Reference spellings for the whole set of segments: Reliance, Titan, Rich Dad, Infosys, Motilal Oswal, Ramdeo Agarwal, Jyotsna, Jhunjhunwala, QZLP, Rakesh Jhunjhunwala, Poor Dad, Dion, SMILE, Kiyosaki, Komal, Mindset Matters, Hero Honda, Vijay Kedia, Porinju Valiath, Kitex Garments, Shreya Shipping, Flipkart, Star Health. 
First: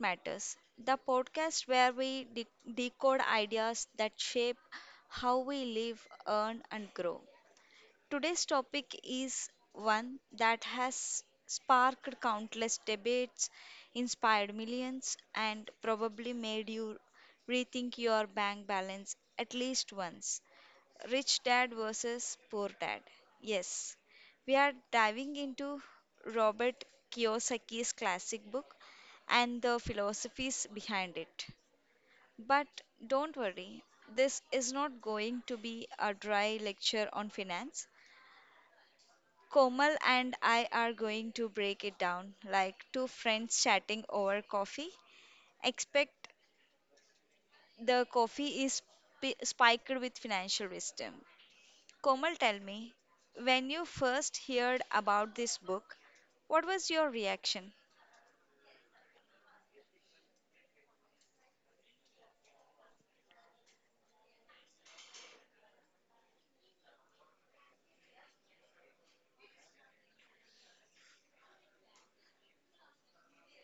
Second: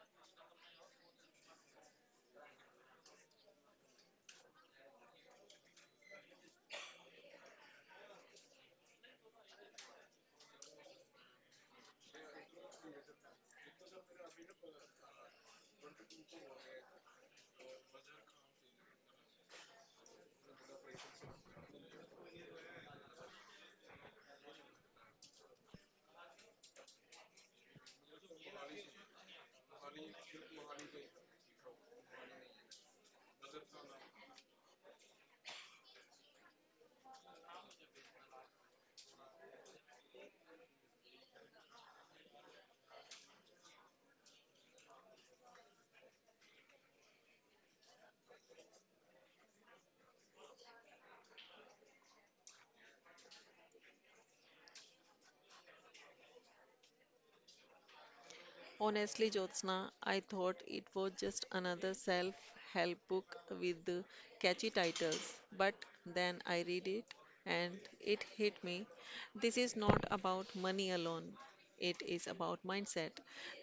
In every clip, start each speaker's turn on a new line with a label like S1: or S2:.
S1: Matters, the podcast where we decode ideas that shape how we live, earn, and grow. Today's topic is one that has sparked countless debates, inspired millions, and probably made you rethink your bank balance at least once. Rich Dad versus Poor Dad. Yes, we are diving into Robert Kiyosaki's classic book and the philosophies behind it. But don't worry, this is not going to be a dry lecture on finance. Komal and I are going to break it down like two friends chatting over coffee. Expect the coffee is spiked with financial wisdom. Komal, tell me, when you first heard about this book, what was your reaction?
S2: Honestly, Jyotsna, I thought it was just another self help book with the catchy titles. But then I read it and it hit me. This is not about money alone, it is about mindset.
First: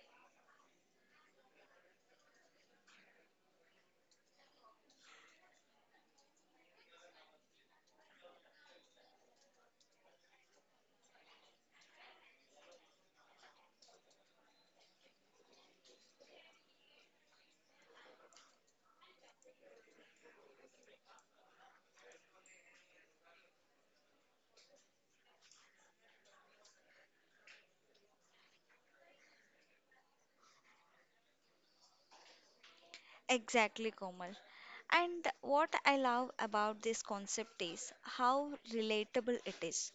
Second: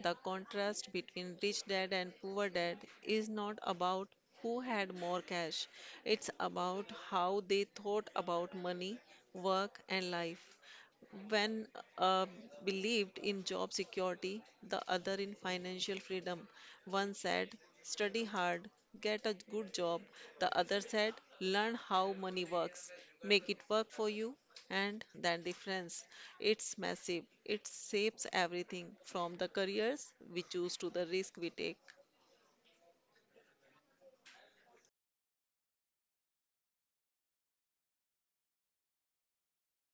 S2: The contrast between rich dad and poor dad is not about who had more cash, it's about how they thought about money, work, and life. One uh, believed in job security, the other in financial freedom. One said, study hard, get a good job. The other said, learn how money works, make it work for you. And that difference, it's massive. It shapes everything from the careers we choose to the risk we take.
S1: Exactly, Komal. And what I love about this concept is how relatable it is.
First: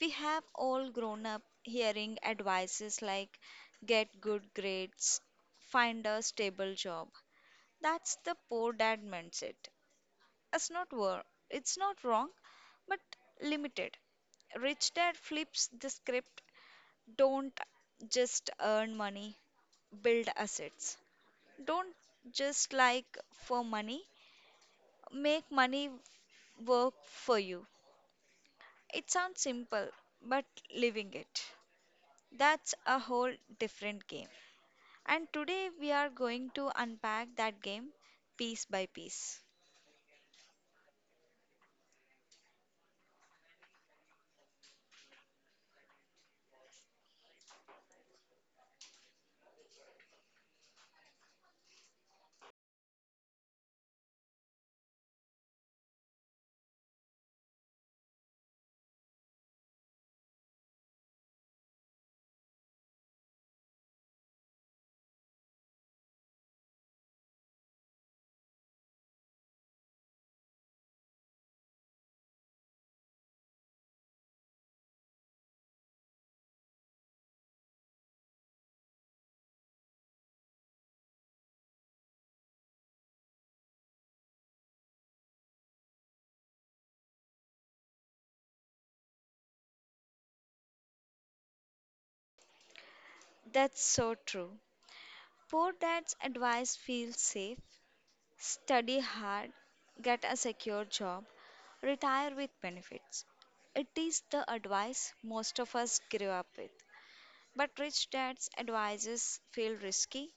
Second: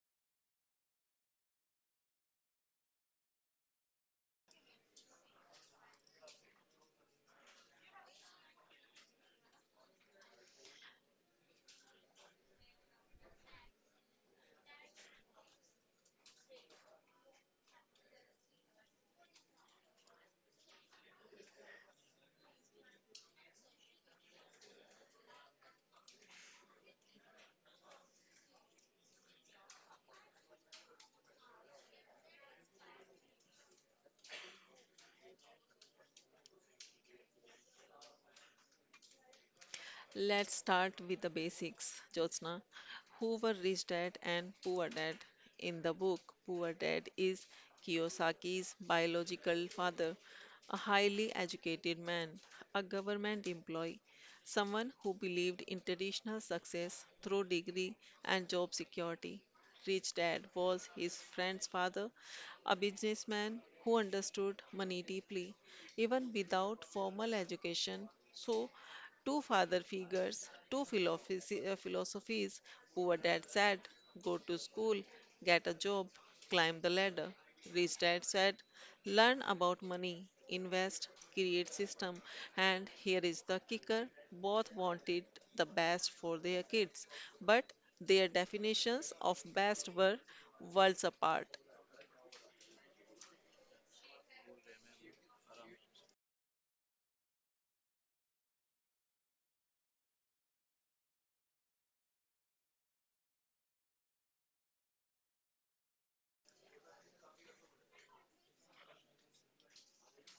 S1: We have all grown up hearing advices like get good grades, find a stable job. That's the poor dad mindset. It's not wrong, but limited. Rich Dad flips the script. Don't just earn money, build assets. Don't just like for money, make money work for you. It sounds simple, but living it. That's a whole different game. And today we are going to unpack that game piece by piece.
S2: Let's start with the basics, Jyotsna. Who were Rich Dad and Poor Dad? In the book, Poor Dad is Kiyosaki's biological father, a highly educated man, a government employee, someone who believed in traditional success through degree and job security. Rich Dad was his friend's father, a businessman who understood money deeply, even without formal education. So two father figures, two philosophies. Poor dad said, go to school, get a job, climb the ladder. Rich dad said, learn about money, invest, create system. And here is the kicker, both wanted the best for their kids, but their definitions of best were worlds apart.
S1: That's so true. Poor dad's advice feels safe. Study hard, get a secure job, retire with benefits. It is the advice most of us grew up with. But rich dad's advices feel risky.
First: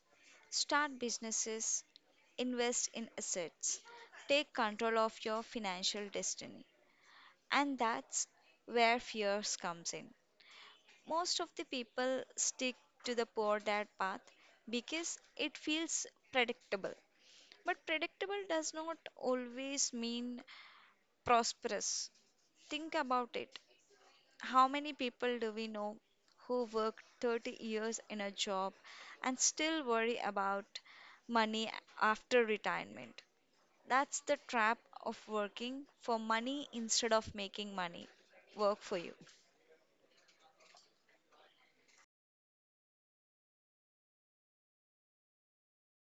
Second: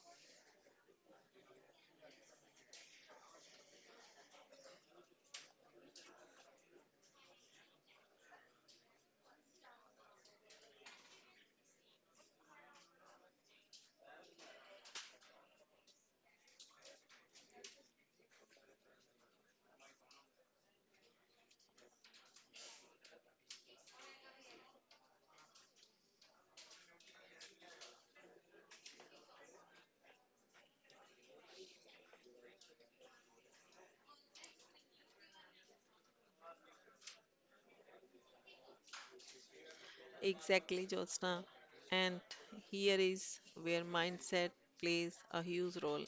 S1: Start businesses, invest in assets, take control of your financial destiny. And that's where fears comes in. Most of the people stick to the poor dad path because it feels predictable. But predictable does not always mean prosperous. Think about it. How many people do we know who work 30 years in a job and still worry about money after retirement? That's the trap of working for money instead of making money work for you.
S2: Exactly, Jyotsna. And here is where mindset plays a huge role.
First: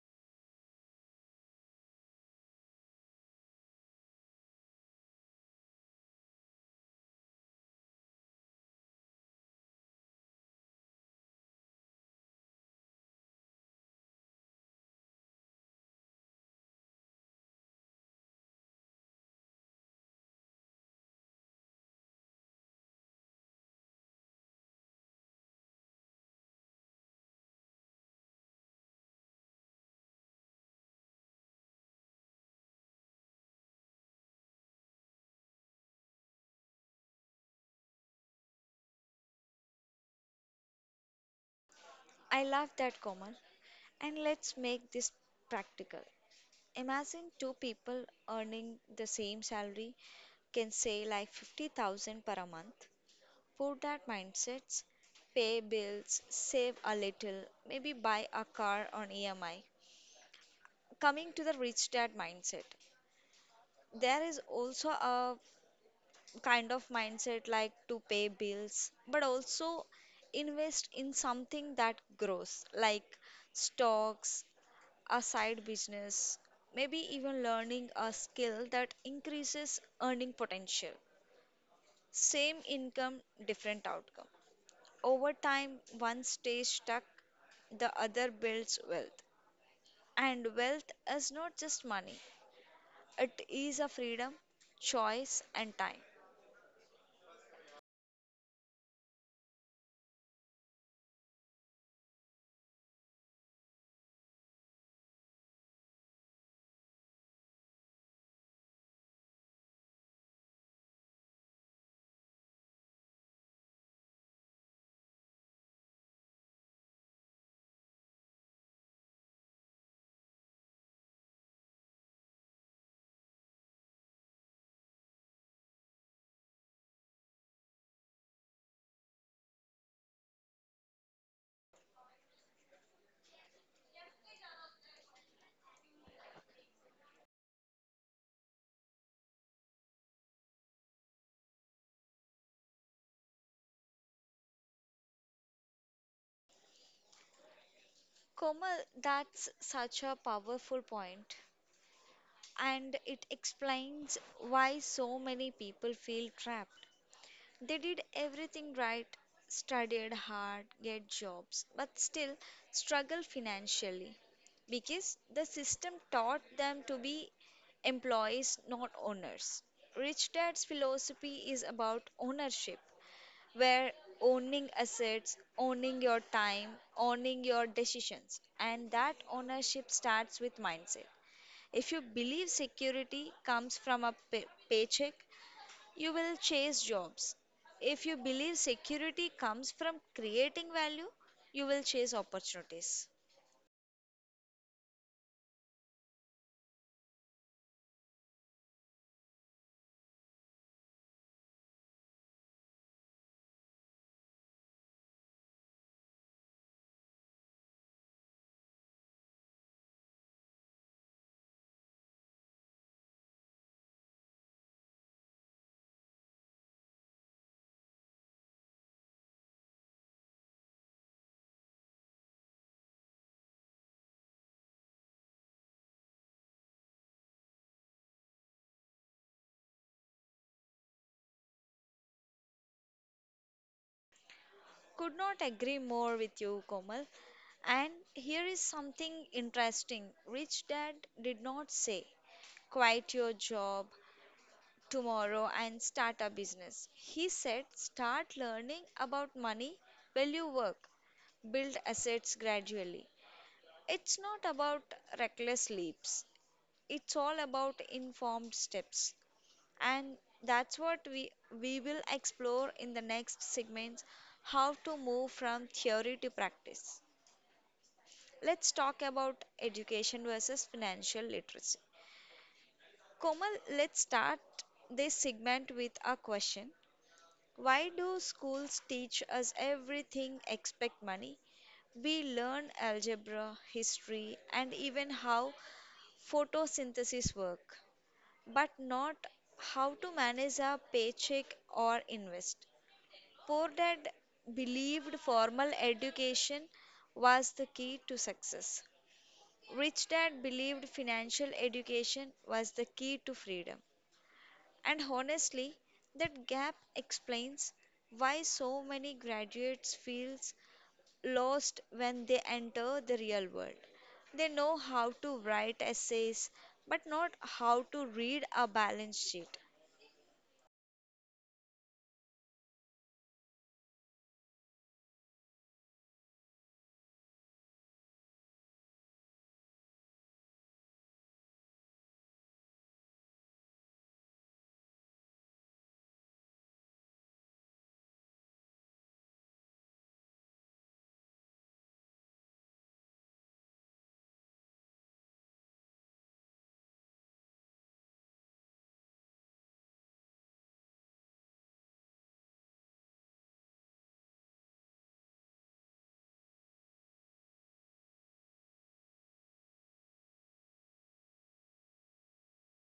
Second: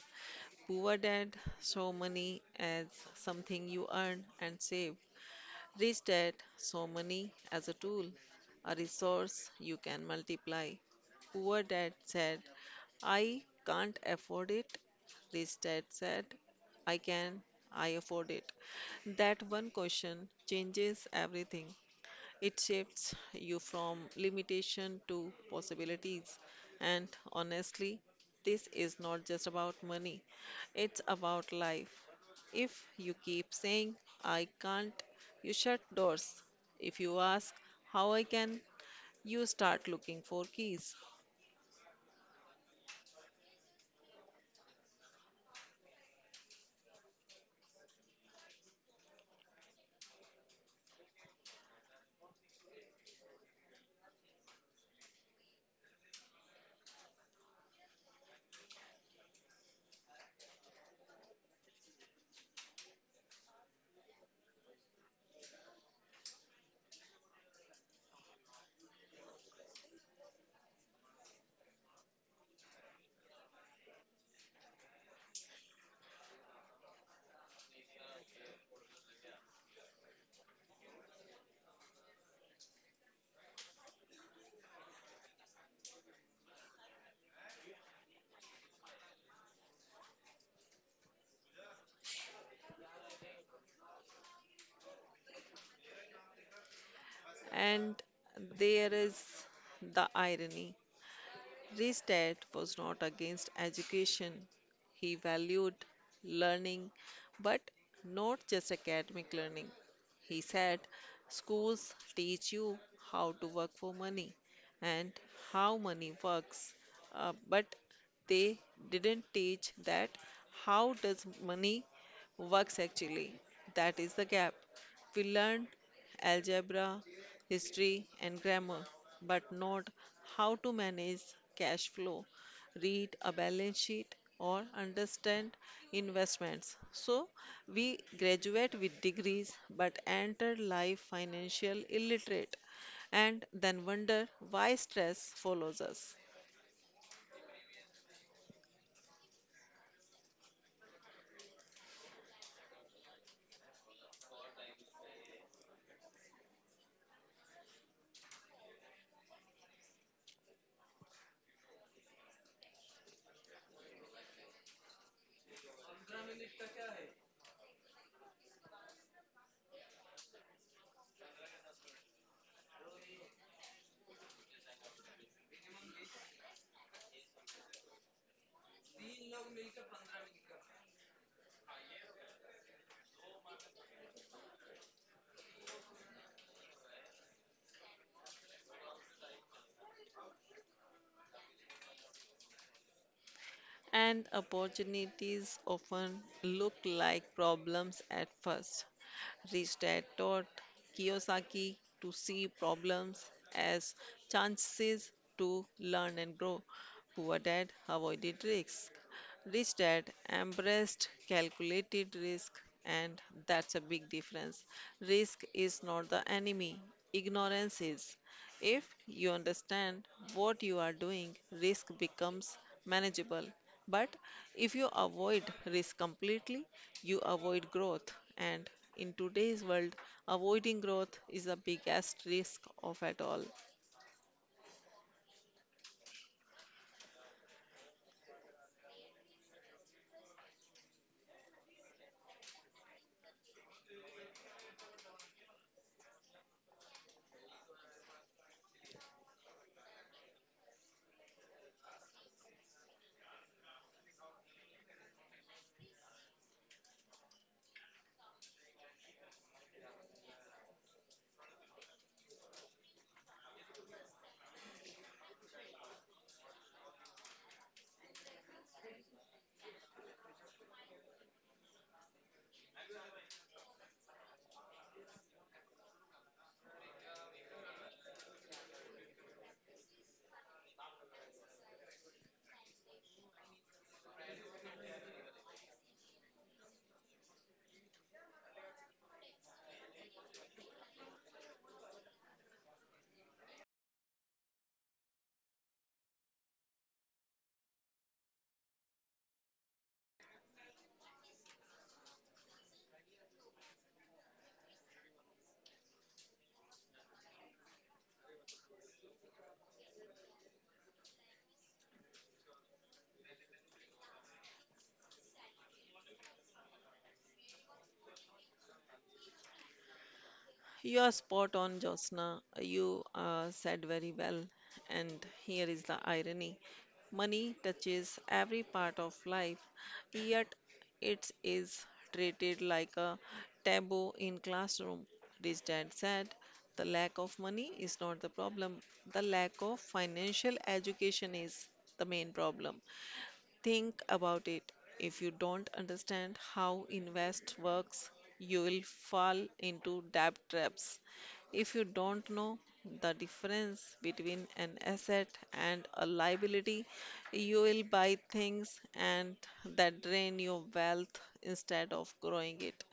S2: Poor dad, so money as something you earn and save. Rich dad, so money as a tool, a resource you can multiply. Poor dad said, I can't afford it. Rich dad said, I can, I afford it. That one question changes everything. It shifts you from limitation to possibilities. And honestly, this is not just about money, it's about life. If you keep saying, I can't, you shut doors. If you ask, how I can, you start looking for keys.
S1: I love that, Komal. And let's make this practical. Imagine two people earning the same salary, can say like 50,000 per a month. Put that mindsets, pay bills, save a little, maybe buy a car on EMI. Coming to the rich dad mindset, there is also a kind of mindset like to pay bills, but also invest in something that grows like stocks, a side business, maybe even learning a skill that increases earning potential. Same income, different outcome. Over time, one stays stuck, the other builds wealth. And wealth is not just money, it is a freedom, choice, and time.
S2: And there is the irony. Restad was not against education. He valued learning, but not just academic learning. He said, schools teach you how to work for money and how money works, but they didn't teach that how does money works actually. That is the gap. We learned algebra, history, and grammar, but not how to manage cash flow, read a balance sheet, or understand investments. So we graduate with degrees but enter life financial illiterate and then wonder why stress follows us.
S1: Komal, that's such a powerful point, and it explains why so many people feel trapped. They did everything right, studied hard, get jobs, but still struggle financially because the system taught them to be employees, not owners. Rich Dad's philosophy is about ownership, where owning assets, owning your time, owning your decisions, and that ownership starts with mindset. If you believe security comes from a paycheck, you will chase jobs. If you believe security comes from creating value, you will chase opportunities.
S2: And opportunities often look like problems at first. Ristad taught Kiyosaki to see problems as chances to learn and grow. Poor dad avoided risk. Rich dad embraced calculated risk, and that's a big difference. Risk is not the enemy, ignorance is. If you understand what you are doing, risk becomes manageable. But if you avoid risk completely, you avoid growth. And in today's world, avoiding growth is the biggest risk of at all.
S1: Could not agree more with you, Komal. And here is something interesting. Rich Dad did not say, quit your job tomorrow and start a business. He said, start learning about money while you work, build assets gradually. It's not about reckless leaps, it's all about informed steps, and that's what we will explore in the next segments. How to move from theory to practice. Let's talk about education versus financial literacy. Komal, let's start this segment with a question. Why do schools teach us everything except money? We learn algebra, history, and even how photosynthesis work, but not how to manage a paycheck or invest. Poor dad believed formal education was the key to success. Rich dad believed financial education was the key to freedom. And honestly, that gap explains why so many graduates feels lost when they enter the real world. They know how to write essays but not how to read a balance sheet.
S2: You are spot on, Josna. You said very well. And here is the irony, money touches every part of life, yet it is treated like a taboo in classroom. Rich dad said, the lack of money is not the problem, the lack of financial education is the main problem. Think about it. If you don't understand how invest works, you will fall into debt traps. If you don't know the difference between an asset and a liability, you will buy things and that drain your wealth instead of growing it.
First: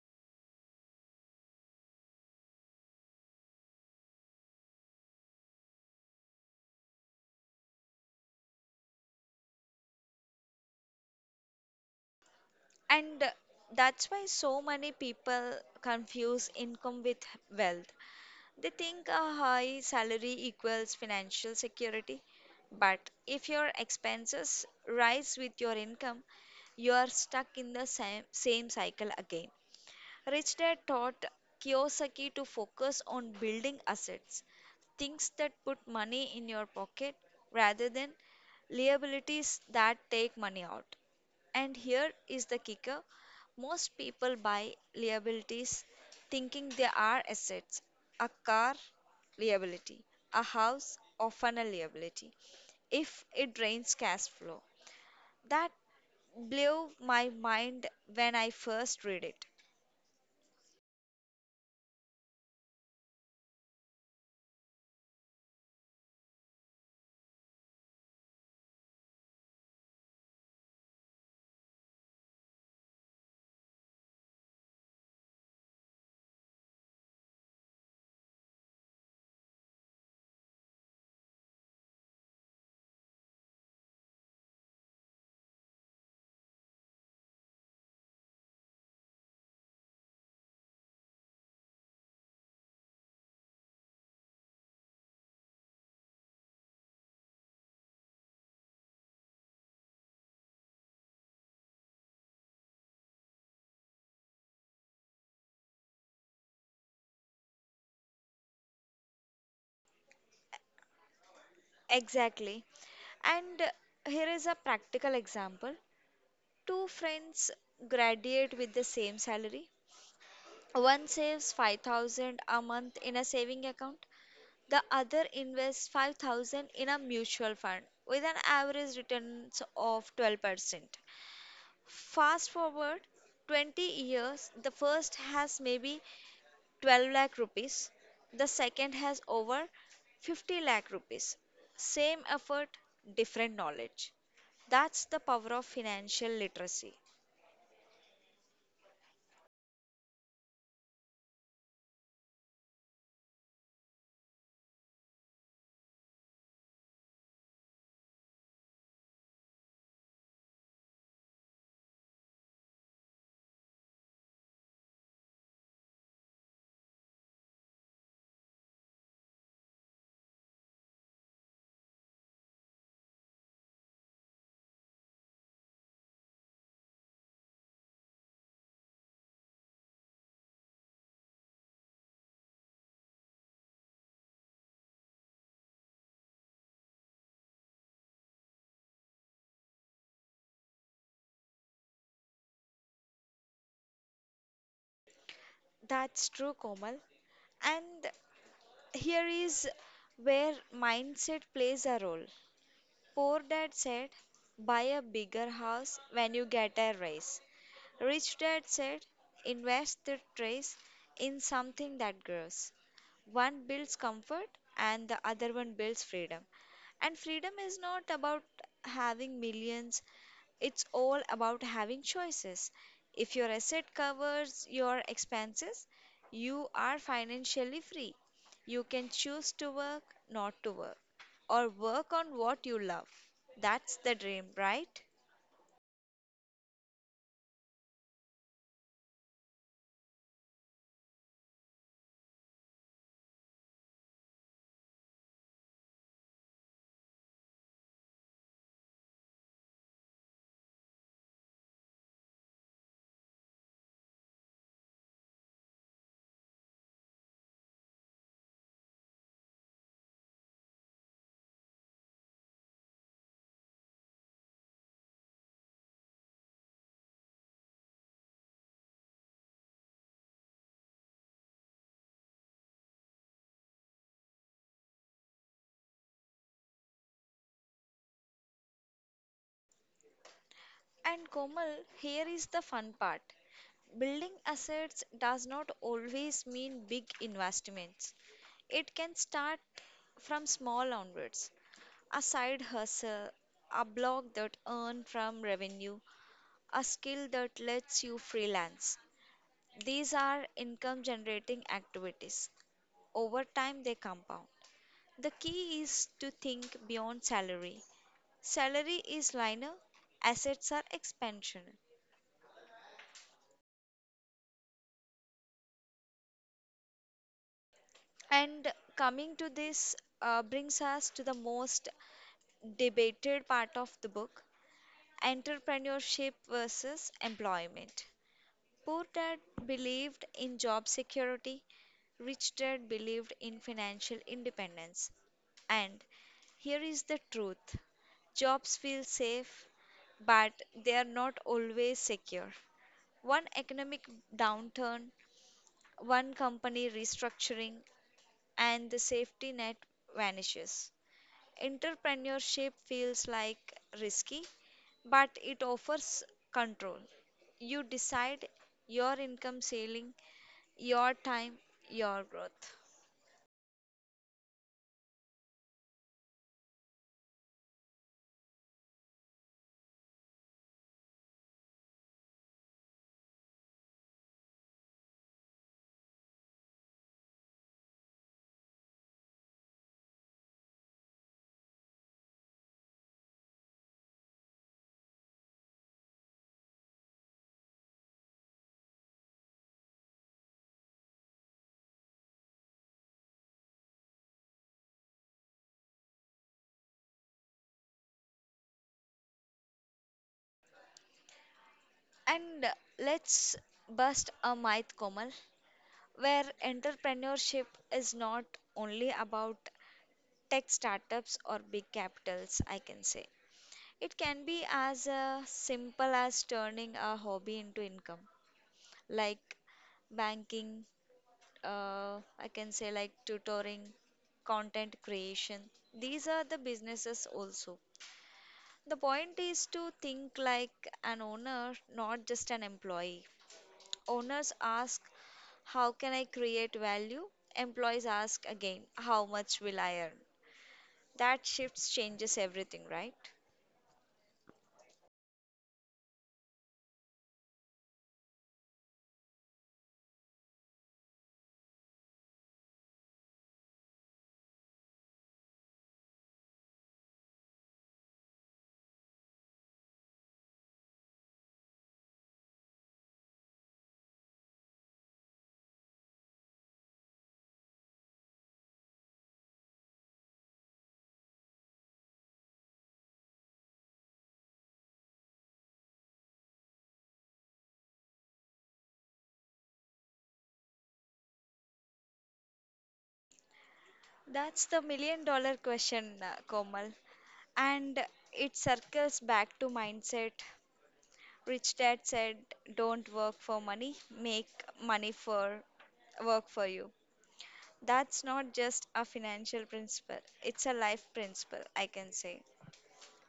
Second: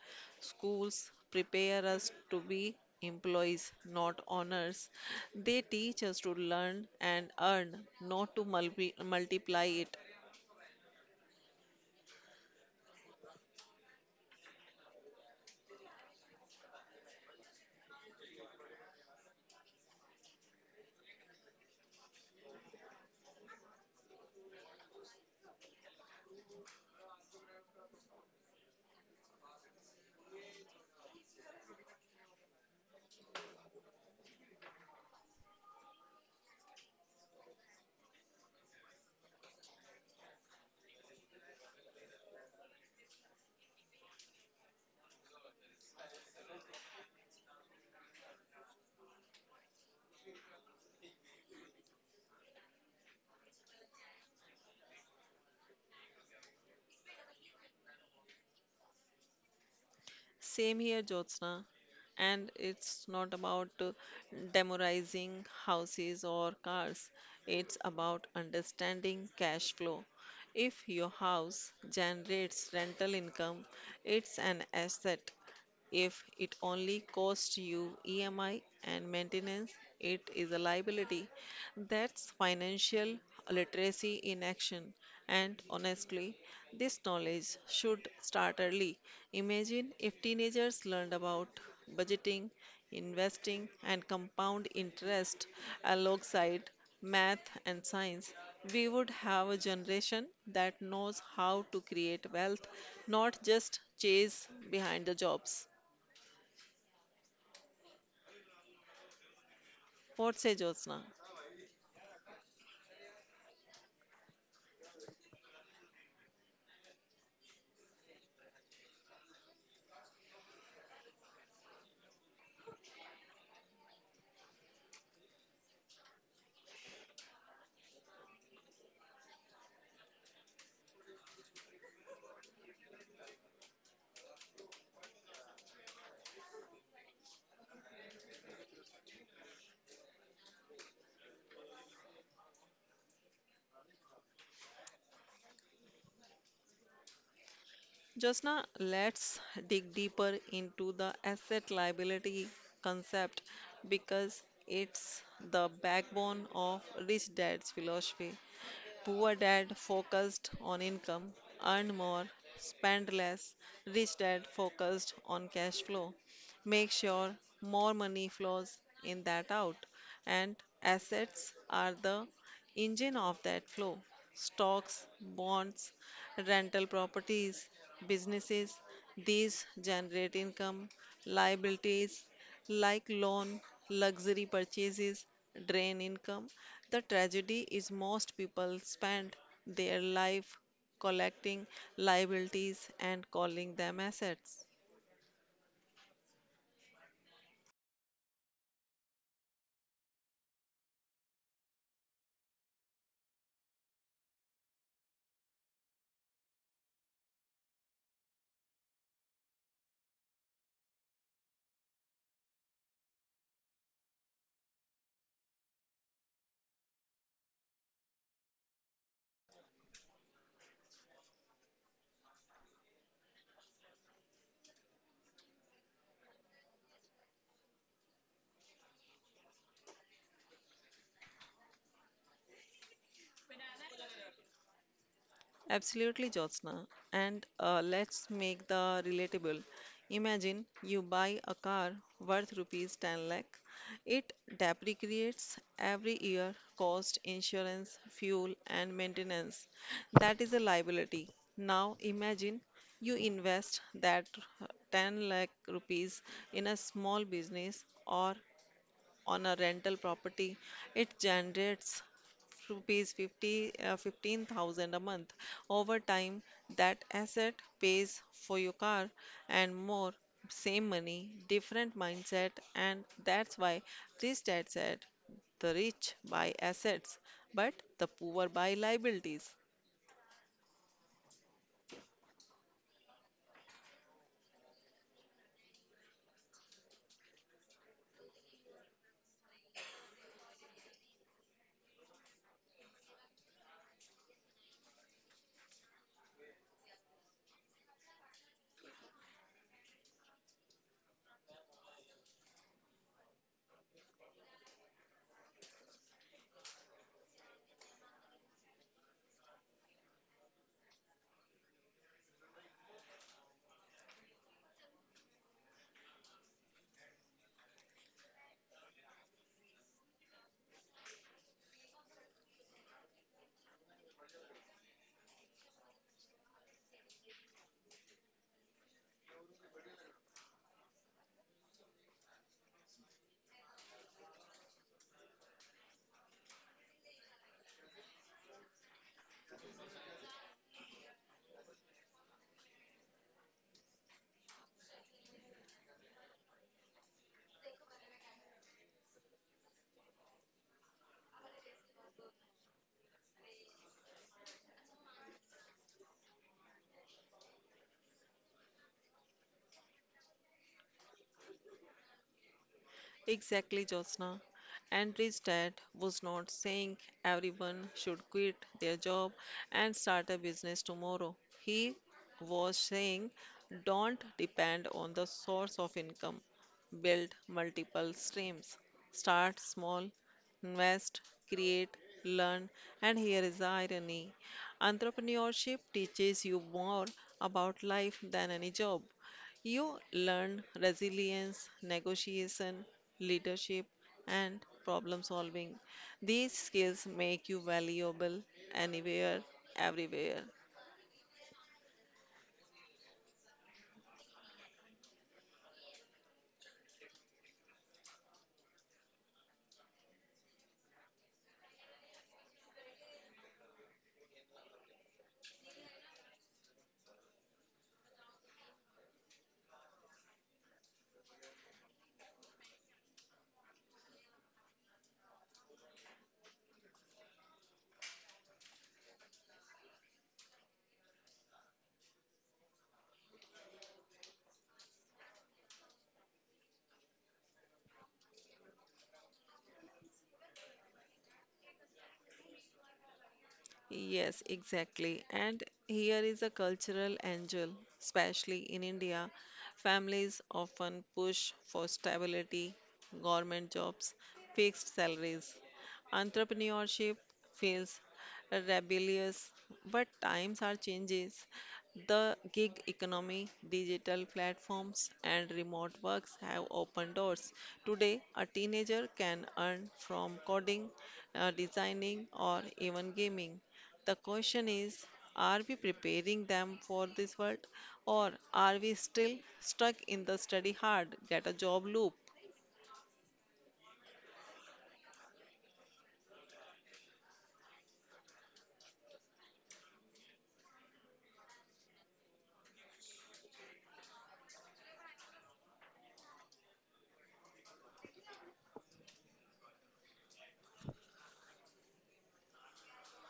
S2: Schools prepare us to be employees, not owners. They teach us to learn and earn, not to multiply it.
S1: And that's why so many people confuse income with wealth. They think a high salary equals financial security. But if your expenses rise with your income, you are stuck in the same cycle again. Rich Dad taught Kiyosaki to focus on building assets, things that put money in your pocket rather than liabilities that take money out. And here is the kicker, most people buy liabilities thinking they are assets. A car, liability. A house, often a liability. If it drains cash flow. That blew my mind when I first read it.
S2: Same here, Jyotsna. And it's not about demorizing houses or cars, it's about understanding cash flow. If your house generates rental income, it's an asset. If it only costs you EMI and maintenance, it is a liability. That's financial literacy in action. And honestly, this knowledge should start early. Imagine if teenagers learned about budgeting, investing, and compound interest alongside math and science. We would have a generation that knows how to create wealth, not just chase behind the jobs. What say Jyotsna?
S1: Exactly. And here is a practical example. Two friends graduate with the same salary. One saves 5,000 a month in a saving account. The other invests 5,000 in a mutual fund with an average returns of 12%. Fast forward 20 years, the first has maybe 12 lakh rupees. The second has over 50 lakh rupees. Same effort, different knowledge. That's the power of financial literacy.
S2: Jyotsna, let's dig deeper into the asset liability concept because it's the backbone of rich dad's philosophy. Poor dad focused on income, earn more, spend less. Rich dad focused on cash flow. Make sure more money flows in that out. And assets are the engine of that flow. Stocks, bonds, rental properties, businesses. These generate income. Liabilities like loan, luxury purchases drain income. The tragedy is most people spend their life collecting liabilities and calling them assets.
S1: That's true, Komal. And here is where mindset plays a role. Poor dad said, buy a bigger house when you get a raise. Rich Dad said, invest the trace in something that grows. One builds comfort and the other one builds freedom. And freedom is not about having millions, it's all about having choices. If your asset covers your expenses, you are financially free. You can choose to work, not to work, or work on what you love. That's the dream, right?
S2: Absolutely, Jyotsna. And Let's make the relatable. Imagine you buy a car worth rupees 10 lakh. It depreciates every year, cost, insurance, fuel, and maintenance. That is a liability. Now imagine you invest that uh, 10 lakh rupees in a small business or on a rental property, it generates rupees 15,000 a month. Over time, that asset pays for your car and more, same money, different mindset, and that's why this dad said, the rich buy assets, but the poor buy liabilities.
S1: And Komal, here is the fun part. Building assets does not always mean big investments. It can start from small onwards. A side hustle, a blog that earns from revenue, a skill that lets you freelance. These are income generating activities. Over time, they compound. The key is to think beyond salary. Salary is linear, assets are expansion. And coming to this, brings us to the most debated part of the book, entrepreneurship versus employment. Poor dad believed in job security, rich dad believed in financial independence. And here is the truth. Jobs feel safe, but they are not always secure. One economic downturn, one company restructuring, and the safety net vanishes. Entrepreneurship feels like risky, but it offers control. You decide your income ceiling, your time, your growth.
S2: Exactly, Jyotsna. Andre's dad was not saying everyone should quit their job and start a business tomorrow. He was saying, don't depend on the source of income, build multiple streams, start small, invest, create, learn. And here is the irony, entrepreneurship teaches you more about life than any job. You learn resilience, negotiation, leadership, and problem solving. These skills make you valuable anywhere, everywhere.
S1: And let's bust a myth, Komal, where entrepreneurship is not only about tech startups or big capitals, I can say. It can be as simple as turning a hobby into income, like banking, I can say like tutoring, content creation. These are the businesses also. The point is to think like an owner, not just an employee. Owners ask, how can I create value? Employees ask again, how much will I earn? That shifts changes everything, right?
S2: Yes, exactly. And here is a cultural angle, especially in India. Families often push for stability, government jobs, fixed salaries. Entrepreneurship feels rebellious, but times are changes. The gig economy, digital platforms, and remote works have opened doors. Today, a teenager can earn from coding, designing, or even gaming. The question is, are we preparing them for this world or are we still stuck in the study hard, get a job loop?
S1: That's the million dollar question, Komal. And it circles back to mindset. Rich Dad said, don't work for money, make money for work for you. That's not just a financial principle, it's a life principle, I can say.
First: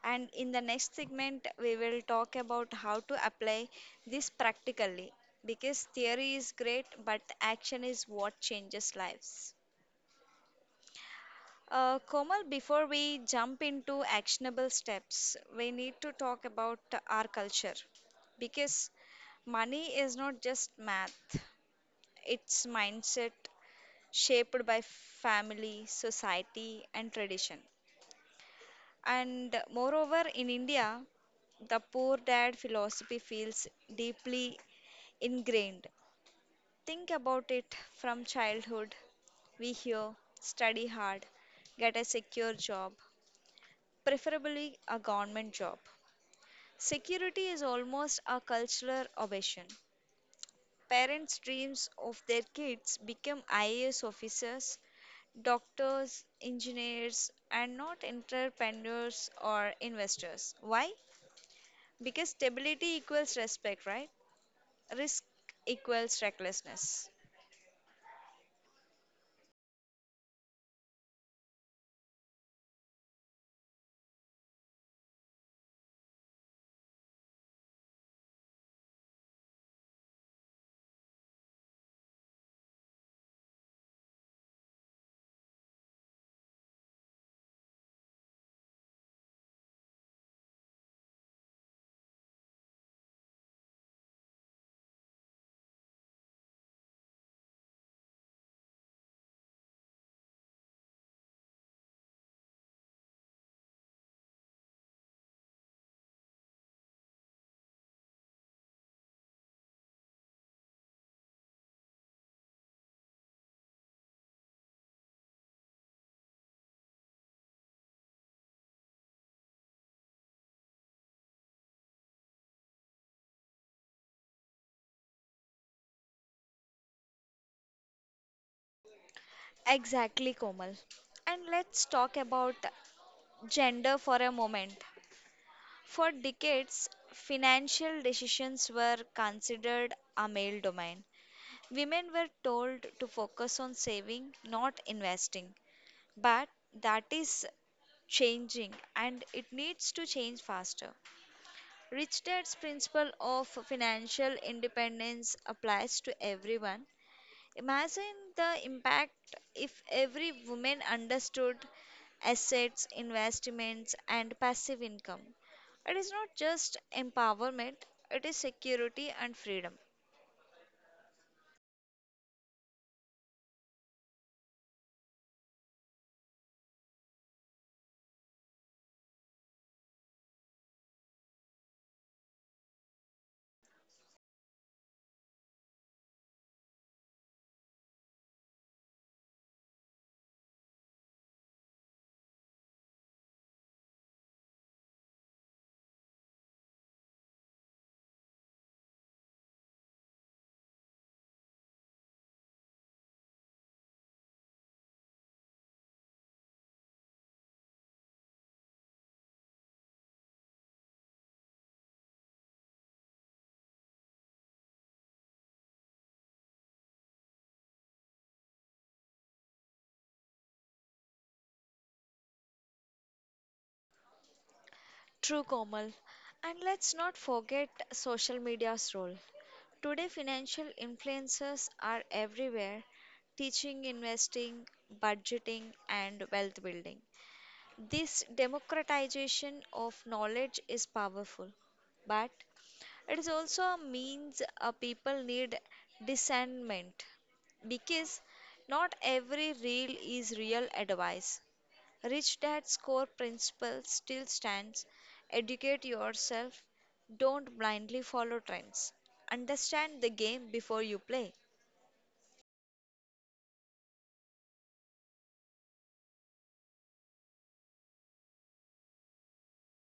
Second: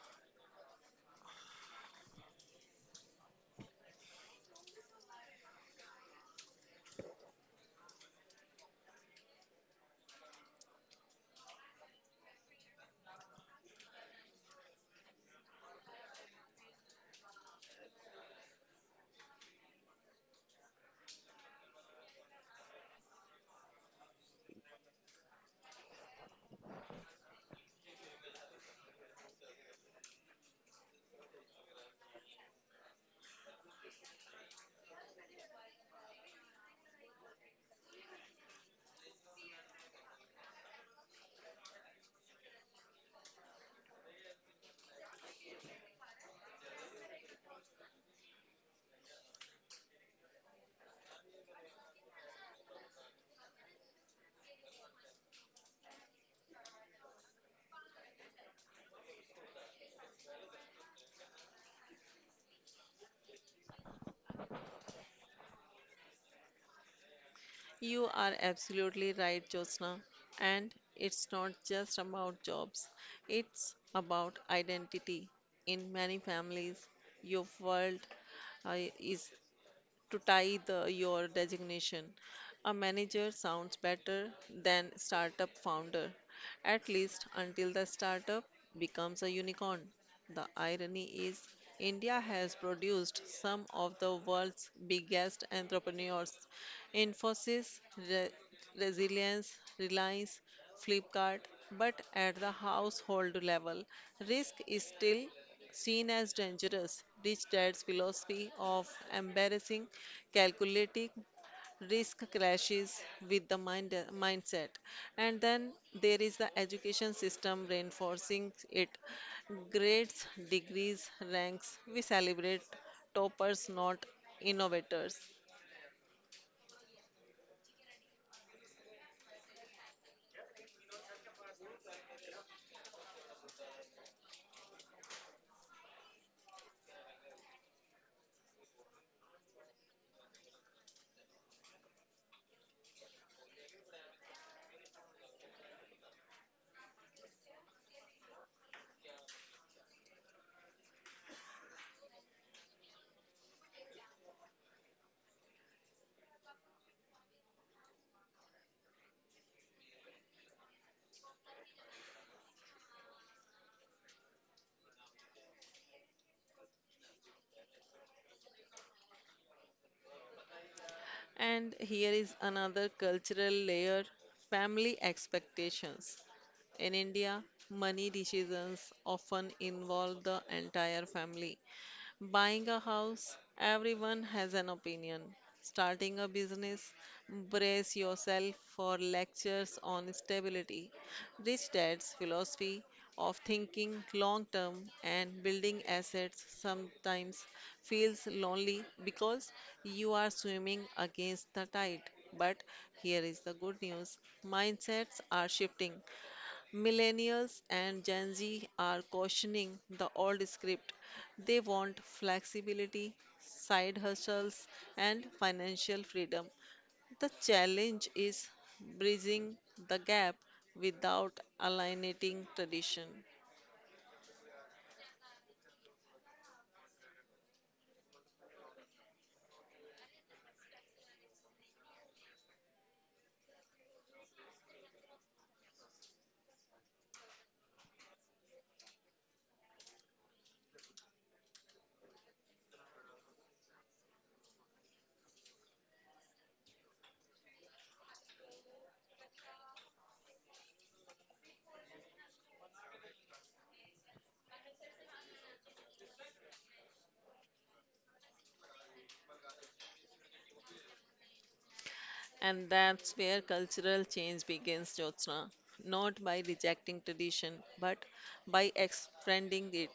S1: And in the next segment, we will talk about how to apply this practically because theory is great, but action is what changes lives. Komal, before we jump into actionable steps, we need to talk about our culture because money is not just math, it's mindset shaped by family, society, and tradition. And moreover, in India, the poor dad philosophy feels deeply ingrained. Think about it from childhood. We hear study hard, get a secure job, preferably a government job. Security is almost a cultural obsession. Parents' dreams of their kids become IAS officers, doctors, engineers, and not entrepreneurs or investors. Why? Because stability equals respect, right? Risk equals recklessness.
S2: You are absolutely right, Josna. And it's not just about jobs, it's about identity. In many families, your world is to tie your designation. A manager sounds better than startup founder, at least until the startup becomes a unicorn. The irony is, India has produced some of the world's biggest entrepreneurs. Infosys, Re- Resilience, Reliance, Flipkart, but at the household level, risk is still seen as dangerous. Rich Dad's philosophy of embarrassing, calculating risk clashes with the mindset. And then there is the education system reinforcing it. Grades, degrees, ranks, we celebrate toppers, not innovators.
S1: Exactly, Komal. And let's talk about gender for a moment. For decades, financial decisions were considered a male domain. Women were told to focus on saving, not investing. But that is changing and it needs to change faster. Rich Dad's principle of financial independence applies to everyone. Imagine the impact if every woman understood assets, investments, and passive income. It is not just empowerment, it is security and freedom.
S2: And here is another cultural layer, family expectations. In India, money decisions often involve the entire family. Buying a house, everyone has an opinion. Starting a business, brace yourself for lectures on stability. Rich Dad's philosophy of thinking long term and building assets sometimes feels lonely because you are swimming against the tide. But here is the good news, mindsets are shifting. Millennials and Gen Z are cautioning the old script. They want flexibility, side hustles, and financial freedom. The challenge is bridging the gap without alienating tradition.
S1: True, Komal. And let's not forget social media's role. Today, financial influencers are everywhere, teaching investing, budgeting, and wealth building. This democratization of knowledge is powerful, but it is also a means, people need discernment because not every reel is real advice. Rich Dad's core principle still stands. Educate yourself, don't blindly follow trends, understand the game before you play.
S2: And that's where cultural change begins, Jyotsna. Not by rejecting tradition, but by expanding it.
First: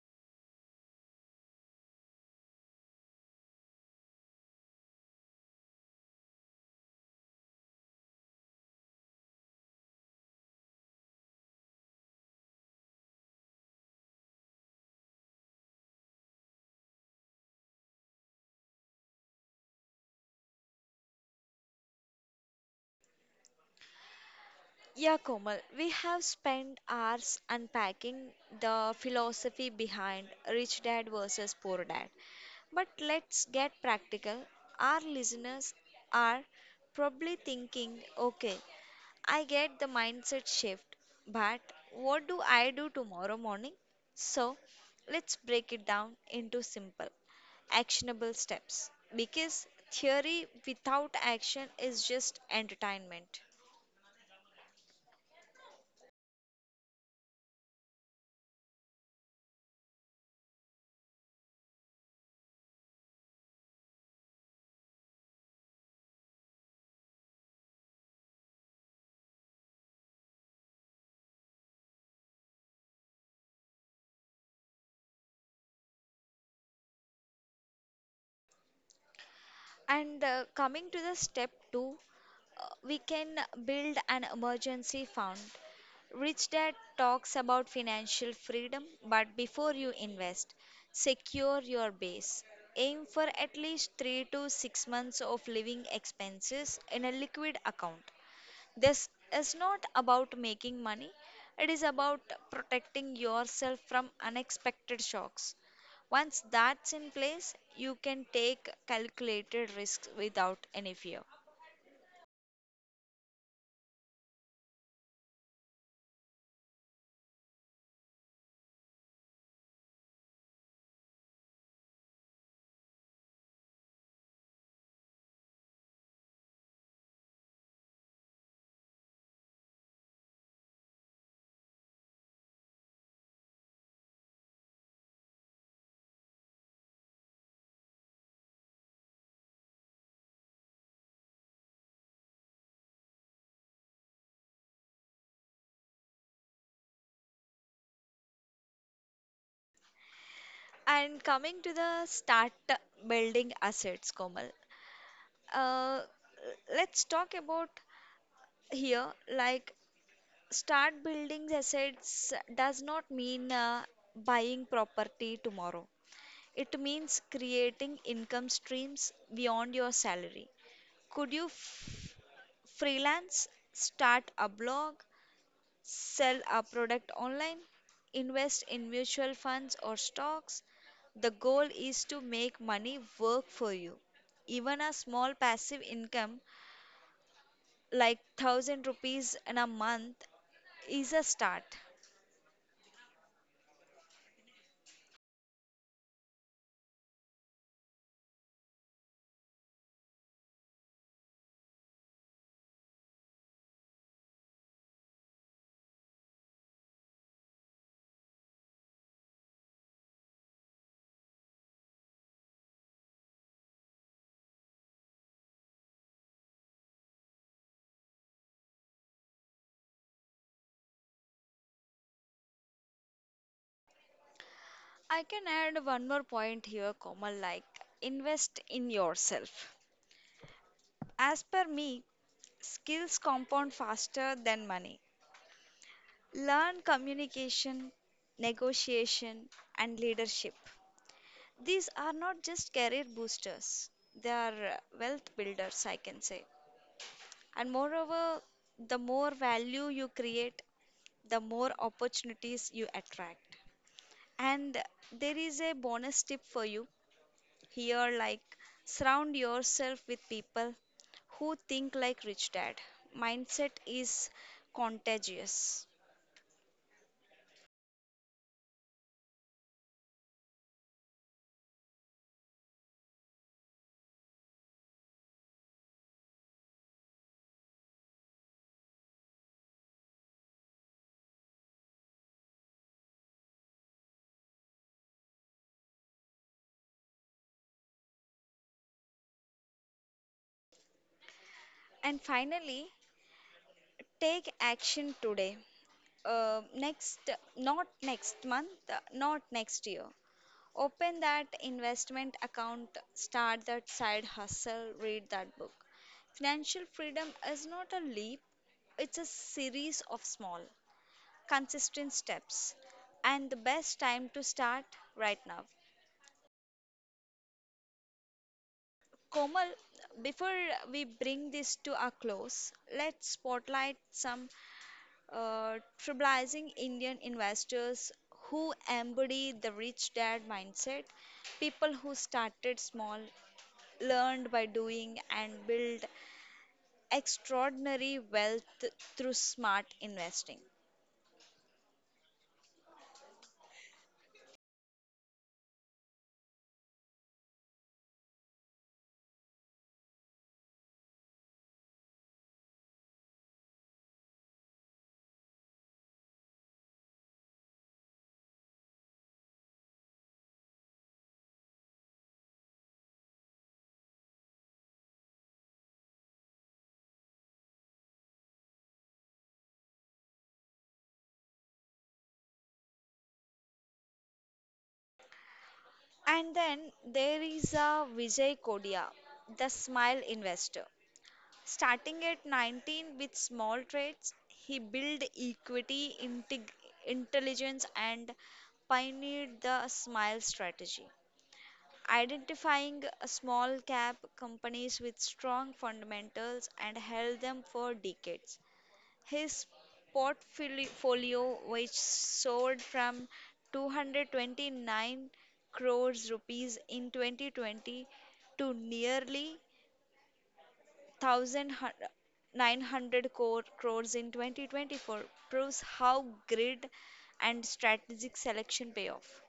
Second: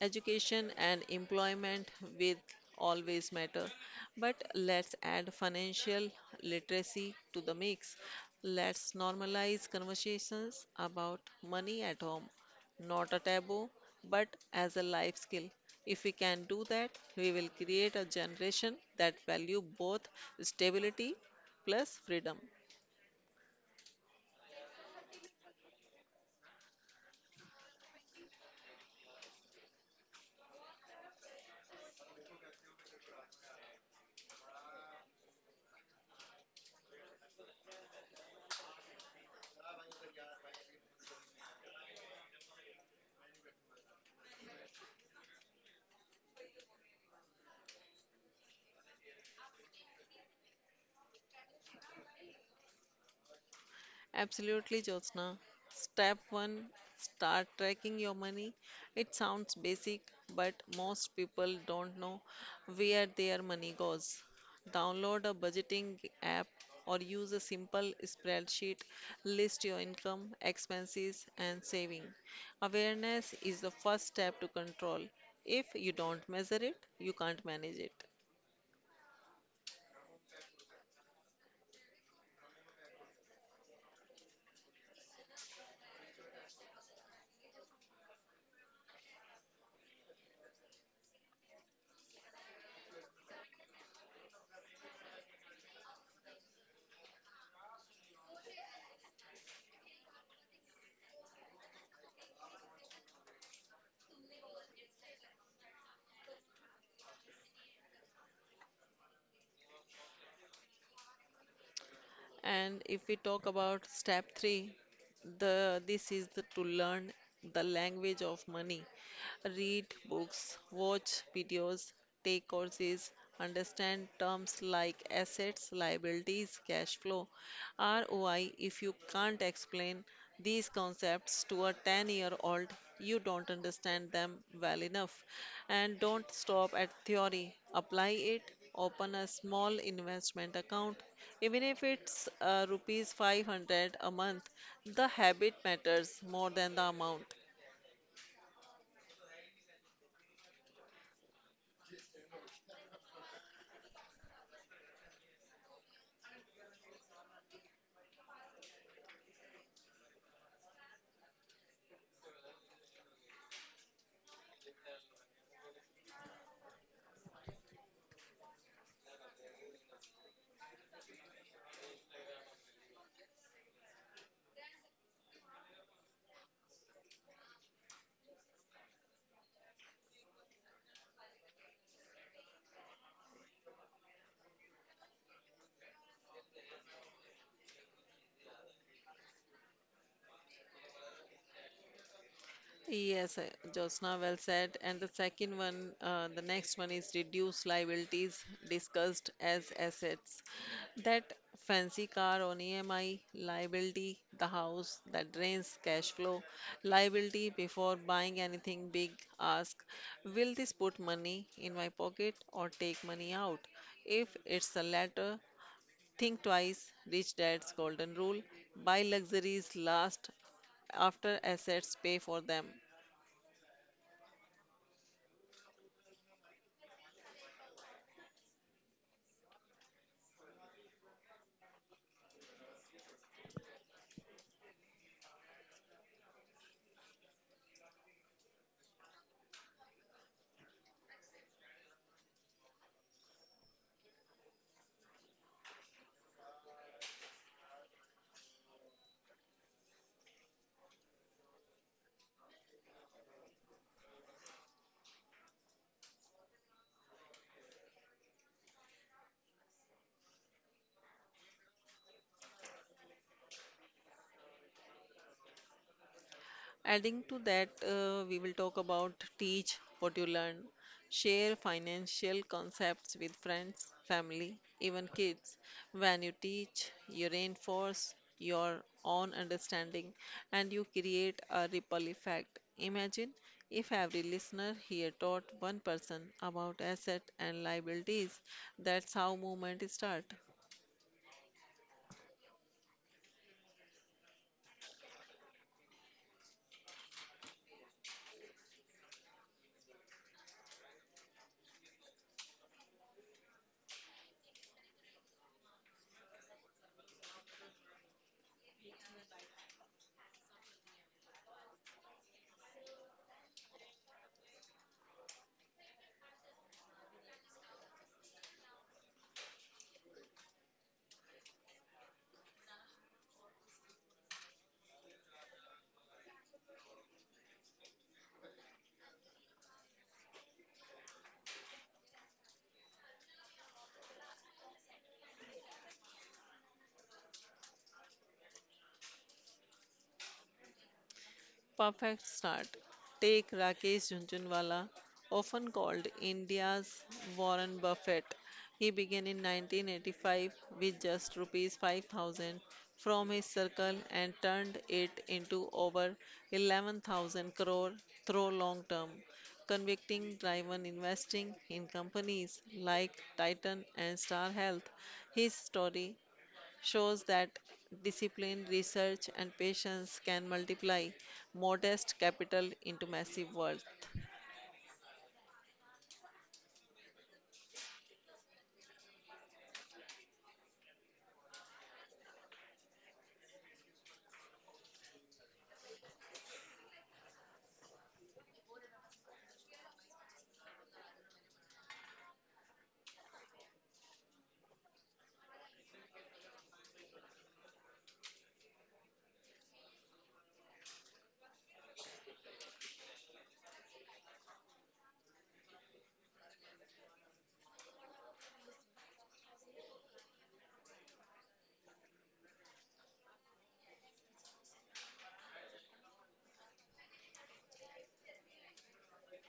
S2: Education and employment will always matter. But let's add financial literacy to the mix. Let's normalize conversations about money at home. Not a taboo, but as a life skill. If we can do that, we will create a generation that value both stability plus freedom.
S1: Yeah, Komal, we have spent hours unpacking the philosophy behind rich dad versus poor dad. But let's get practical. Our listeners are probably thinking, okay, I get the mindset shift, but what do I do tomorrow morning? So let's break it down into simple, actionable steps because theory without action is just entertainment.
S2: Absolutely, Jyotsna. Step one, start tracking your money. It sounds basic, but most people don't know where their money goes. Download a budgeting app or use a simple spreadsheet. List your income, expenses, and saving. Awareness is the first step to control. If you don't measure it, you can't manage it.
S1: And coming to the step two, we can build an emergency fund. Rich Dad talks about financial freedom, but before you invest, secure your base. Aim for at least 3 to 6 months of living expenses in a liquid account. This is not about making money, it is about protecting yourself from unexpected shocks. Once that's in place, you can take calculated risks without any fear.
S2: And if we talk about step three, the this is the, to learn the language of money. Read books, watch videos, take courses, understand terms like assets, liabilities, cash flow, ROI. If you can't explain these concepts to a 10-year-old, you don't understand them well enough. And don't stop at theory. Apply it. Open a small investment account even if it's rupees 500 a month, the habit matters more than the amount.
S1: And coming to the start building assets, Komal. Uh, let's talk about here like start building assets does not mean buying property tomorrow. It means creating income streams beyond your salary. Could you freelance, start a blog, sell a product online, invest in mutual funds or stocks? The goal is to make money work for you. Even a small passive income like 1,000 rupees in a month is a start.
S2: Yes, Jyotsna, well said. And the second one, the next one is reduce liabilities discussed as assets. That fancy car on EMI, liability, the house that drains cash flow, liability, before buying anything big, ask, will this put money in my pocket or take money out? If it's the latter, think twice. Rich dad's golden rule, buy luxuries last after assets pay for them.
S1: I can add one more point here, Komal, like invest in yourself. As per me, skills compound faster than money. Learn communication, negotiation, and leadership. These are not just career boosters, they are wealth builders, I can say. And moreover, the more value you create, the more opportunities you attract. And there is a bonus tip for you here, like surround yourself with people who think like rich dad. Mindset is contagious.
S2: Adding to that, we will talk about teach what you learn, share financial concepts with friends, family, even kids. When you teach, you reinforce your own understanding and you create a ripple effect. Imagine if every listener here taught one person about asset and liabilities. That's how movement start.
S1: And finally, take action today. Next, not next month, not next year. Open that investment account, start that side hustle, read that book. Financial freedom is not a leap, it's a series of small, consistent steps, and the best time to start right now. Komal, before we bring this to a close, let's spotlight some uh, trailblazing Indian investors who embody the rich dad mindset, people who started small, learned by doing, and built extraordinary wealth through smart investing.
S2: Perfect start. Take Rakesh Jhunjhunwala, often called India's Warren Buffett. He began in 1985 with just rupees 5,000 from his circle and turned it into over 11,000 crore through long term convicting driven investing in companies like Titan and Star Health. His story shows that discipline, research, and patience can multiply modest capital into massive wealth.
S1: And then there is a Vijay Kodia, the smile investor. Starting at 19 with small trades, he built equity intelligence and pioneered the SMILE strategy, identifying small cap companies with strong fundamentals and held them for decades. His portfolio, which soared from 229 crores rupees in 2020 to nearly 1,900 crores in 2024 proves how grid and strategic selection pay off.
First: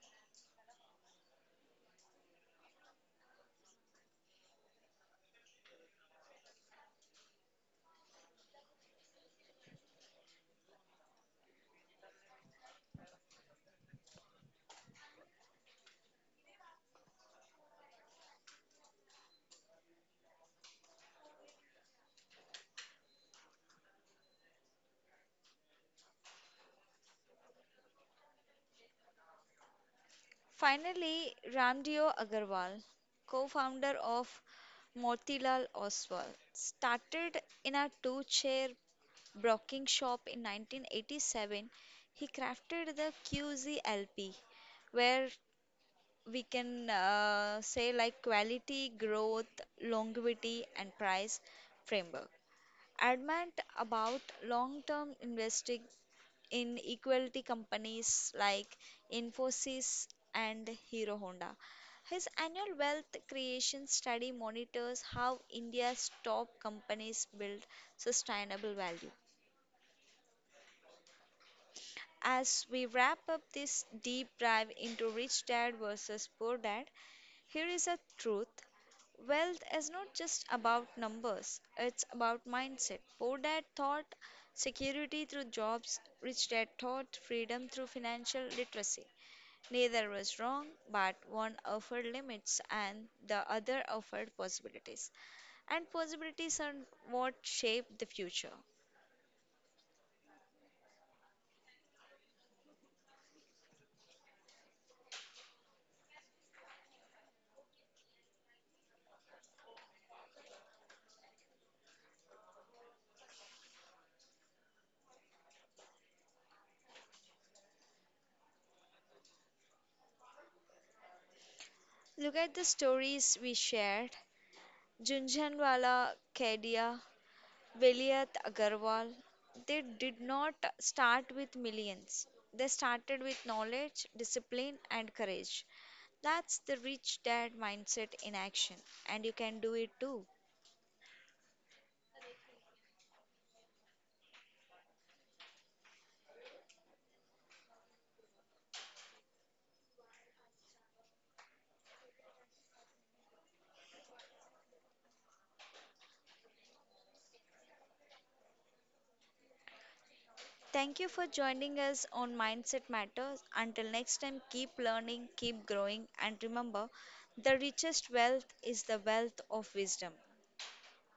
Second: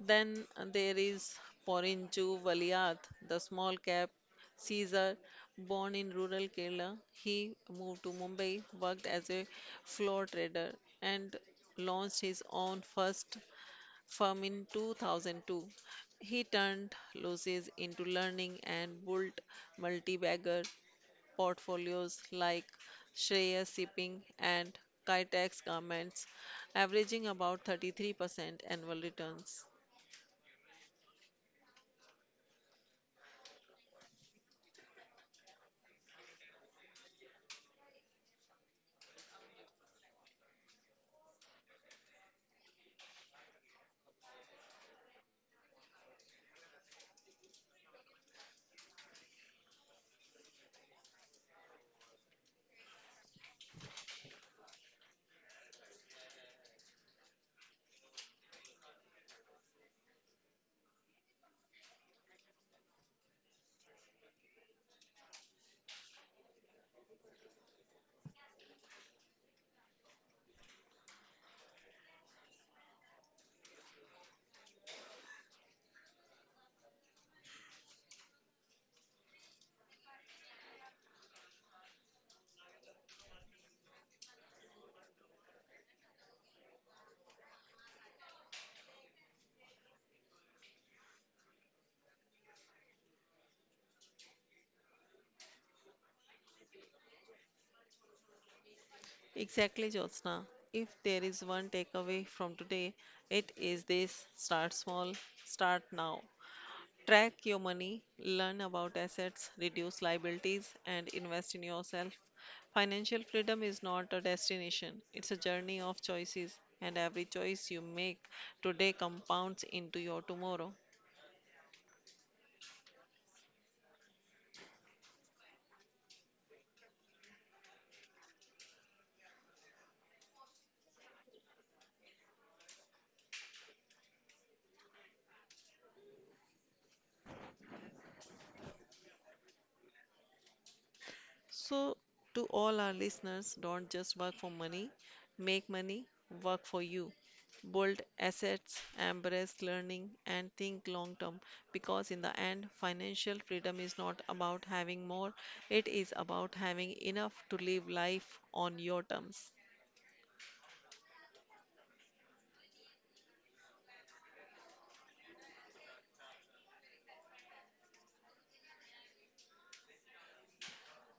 S2: Then there is Porinju Valiath, the small cap Caesar, born in rural Kerala. He moved to Mumbai, worked as a floor trader, and launched his own first firm in 2002. He turned losses into learning and built multi-bagger portfolios like Shreya Shipping and Kitex Garments, averaging about 33% annual returns.
S1: Finally, Ramdeo Agarwal, co-founder of Motilal Oswal, started in a two-chair broking shop in 1987. He crafted the QZLP, where we can say like quality, growth, longevity, and price framework. Adamant about long term investing in equality companies like Infosys and Hero Honda. His annual wealth creation study monitors how India's top companies build sustainable value. As we wrap up this deep dive into rich dad versus poor dad, here is a truth. Wealth is not just about numbers, it's about mindset. Poor dad thought security through jobs, rich dad thought freedom through financial literacy. Neither was wrong, but one offered limits and the other offered possibilities. And possibilities are what shape the future.
S2: Exactly, Jyotsna. If there is one takeaway from today, it is this, start small, start now. Track your money, learn about assets, reduce liabilities, and invest in yourself. Financial freedom is not a destination, it's a journey of choices, and every choice you make today compounds into your tomorrow.
S1: Look at the stories we share, Jhunjhunwala, Kedia, Vilayat, Agarwal, they did not start with millions. They started with knowledge, discipline, and courage. That's the rich dad mindset in action, and you can do it too.
S2: So, to all our listeners, don't just work for money, make money work for you. Build assets, embrace learning, and think long term because, in the end, financial freedom is not about having more, it is about having enough to live life on your terms.
S1: Thank you for joining us on Mindset Matters. Until next time, keep learning, keep growing, and remember the richest wealth is the wealth of wisdom.